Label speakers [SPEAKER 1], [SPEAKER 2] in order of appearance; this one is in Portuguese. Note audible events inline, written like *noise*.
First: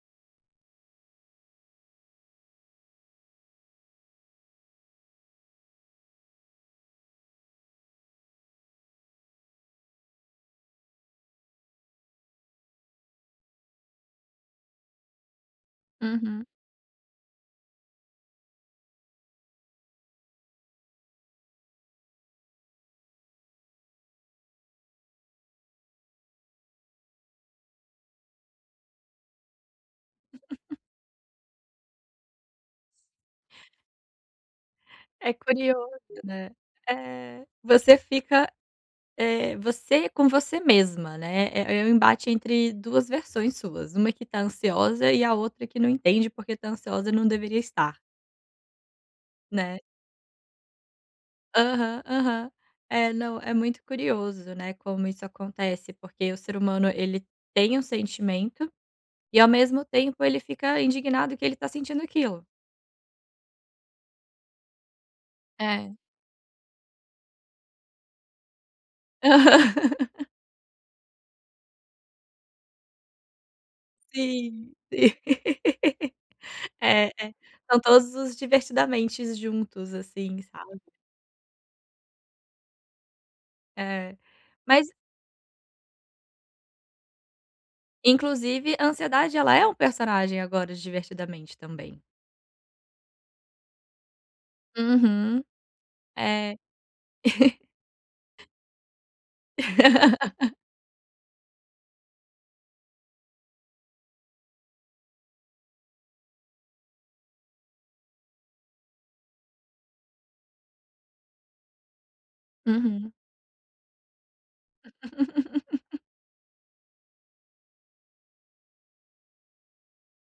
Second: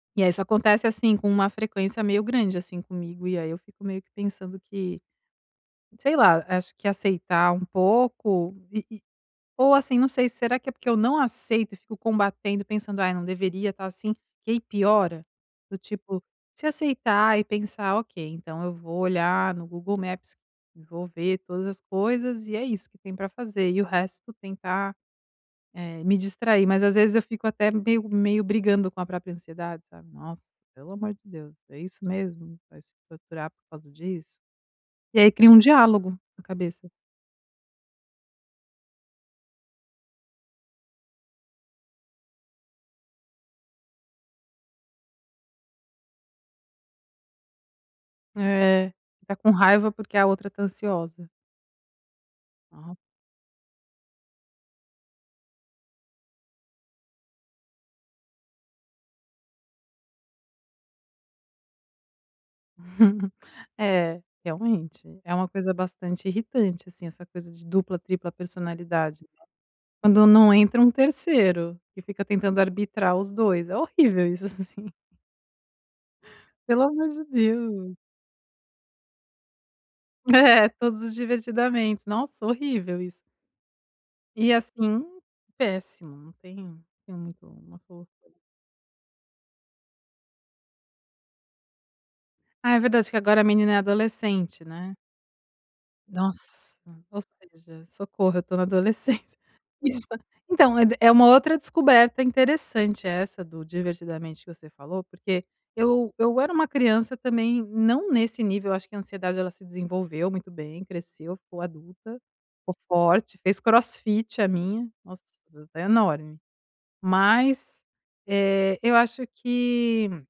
[SPEAKER 1] E aí isso acontece, assim, com uma frequência meio grande, assim, comigo. E aí eu fico meio que pensando que, sei lá, acho que aceitar um pouco, e e ou, assim, não sei, será que é porque eu não aceito e fico combatendo, pensando: "Ai, não deveria estar assim." Que aí piora. Do tipo,
[SPEAKER 2] Uhum.
[SPEAKER 1] se aceitar e pensar: "Ok, então eu vou olhar no Google Maps e vou ver todas as coisas. E é isso que tem para fazer." E o resto, tentar, eh, me distrair. Mas, às vezes, eu fico até meio meio brigando com a própria ansiedade, sabe: "Nossa,
[SPEAKER 2] *laughs*
[SPEAKER 1] pelo amor de Deus, é isso mesmo? Vai se torturar por causa disso?" E aí
[SPEAKER 2] É
[SPEAKER 1] cria um
[SPEAKER 2] curioso,
[SPEAKER 1] diálogo na
[SPEAKER 2] né.
[SPEAKER 1] cabeça.
[SPEAKER 2] Eh, você fica, eh, você com você mesma, né. É é um embate entre duas versões suas, uma que está ansiosa e a outra que não entende porque está ansiosa não deveria estar.
[SPEAKER 1] É, está com
[SPEAKER 2] Né.
[SPEAKER 1] raiva porque a outra está ansiosa.
[SPEAKER 2] Aham, aham,
[SPEAKER 1] Aham.
[SPEAKER 2] eh, não, é muito curioso, né, como isso acontece. Porque o ser humano, ele tem um sentimento e ao mesmo tempo ele fica indignado que ele está sentindo aquilo.
[SPEAKER 1] *chuckles* É, realmente, é uma coisa
[SPEAKER 2] É.
[SPEAKER 1] bastante irritante, assim, essa coisa de dupla, tripla personalidade, né.
[SPEAKER 2] Aham.
[SPEAKER 1] Quando não entra um terceiro, que fica tentando arbitrar os dois, é horrível isso
[SPEAKER 2] Sim.
[SPEAKER 1] assim.
[SPEAKER 2] *laughs*
[SPEAKER 1] Pelo
[SPEAKER 2] É
[SPEAKER 1] amor de
[SPEAKER 2] é, são
[SPEAKER 1] Deus.
[SPEAKER 2] todos os divertidamentes juntos, assim,
[SPEAKER 1] É,
[SPEAKER 2] sabe.
[SPEAKER 1] todos os divertidamente, nossa horrível isso.
[SPEAKER 2] É,
[SPEAKER 1] E
[SPEAKER 2] mas
[SPEAKER 1] assim, péssimo, não tem tem muito umas força ali.
[SPEAKER 2] Inclusive, a ansiedade, ela é um personagem, agora, de "Divertidamente" também.
[SPEAKER 1] Ah, é verdade. Que agora, a menina é adolescente, né.
[SPEAKER 2] Uhum. É.
[SPEAKER 1] Nossa, ou seja, socorro eu
[SPEAKER 2] *chuckles*
[SPEAKER 1] estou na adolescência. Isso,
[SPEAKER 2] *laughs*
[SPEAKER 1] então é é uma outra descoberta interessante essa do divertidamente que você falou, porque eu eu era uma criança também, não nesse nível, eu acho que a ansiedade ela se desenvolveu muito bem, cresceu, ficou adulta, ficou
[SPEAKER 2] Uhum.
[SPEAKER 1] forte, fez CrossFit a minha, nossa *unintelligible*
[SPEAKER 2] *laughs*
[SPEAKER 1] enorme. Mas, eh eu acho que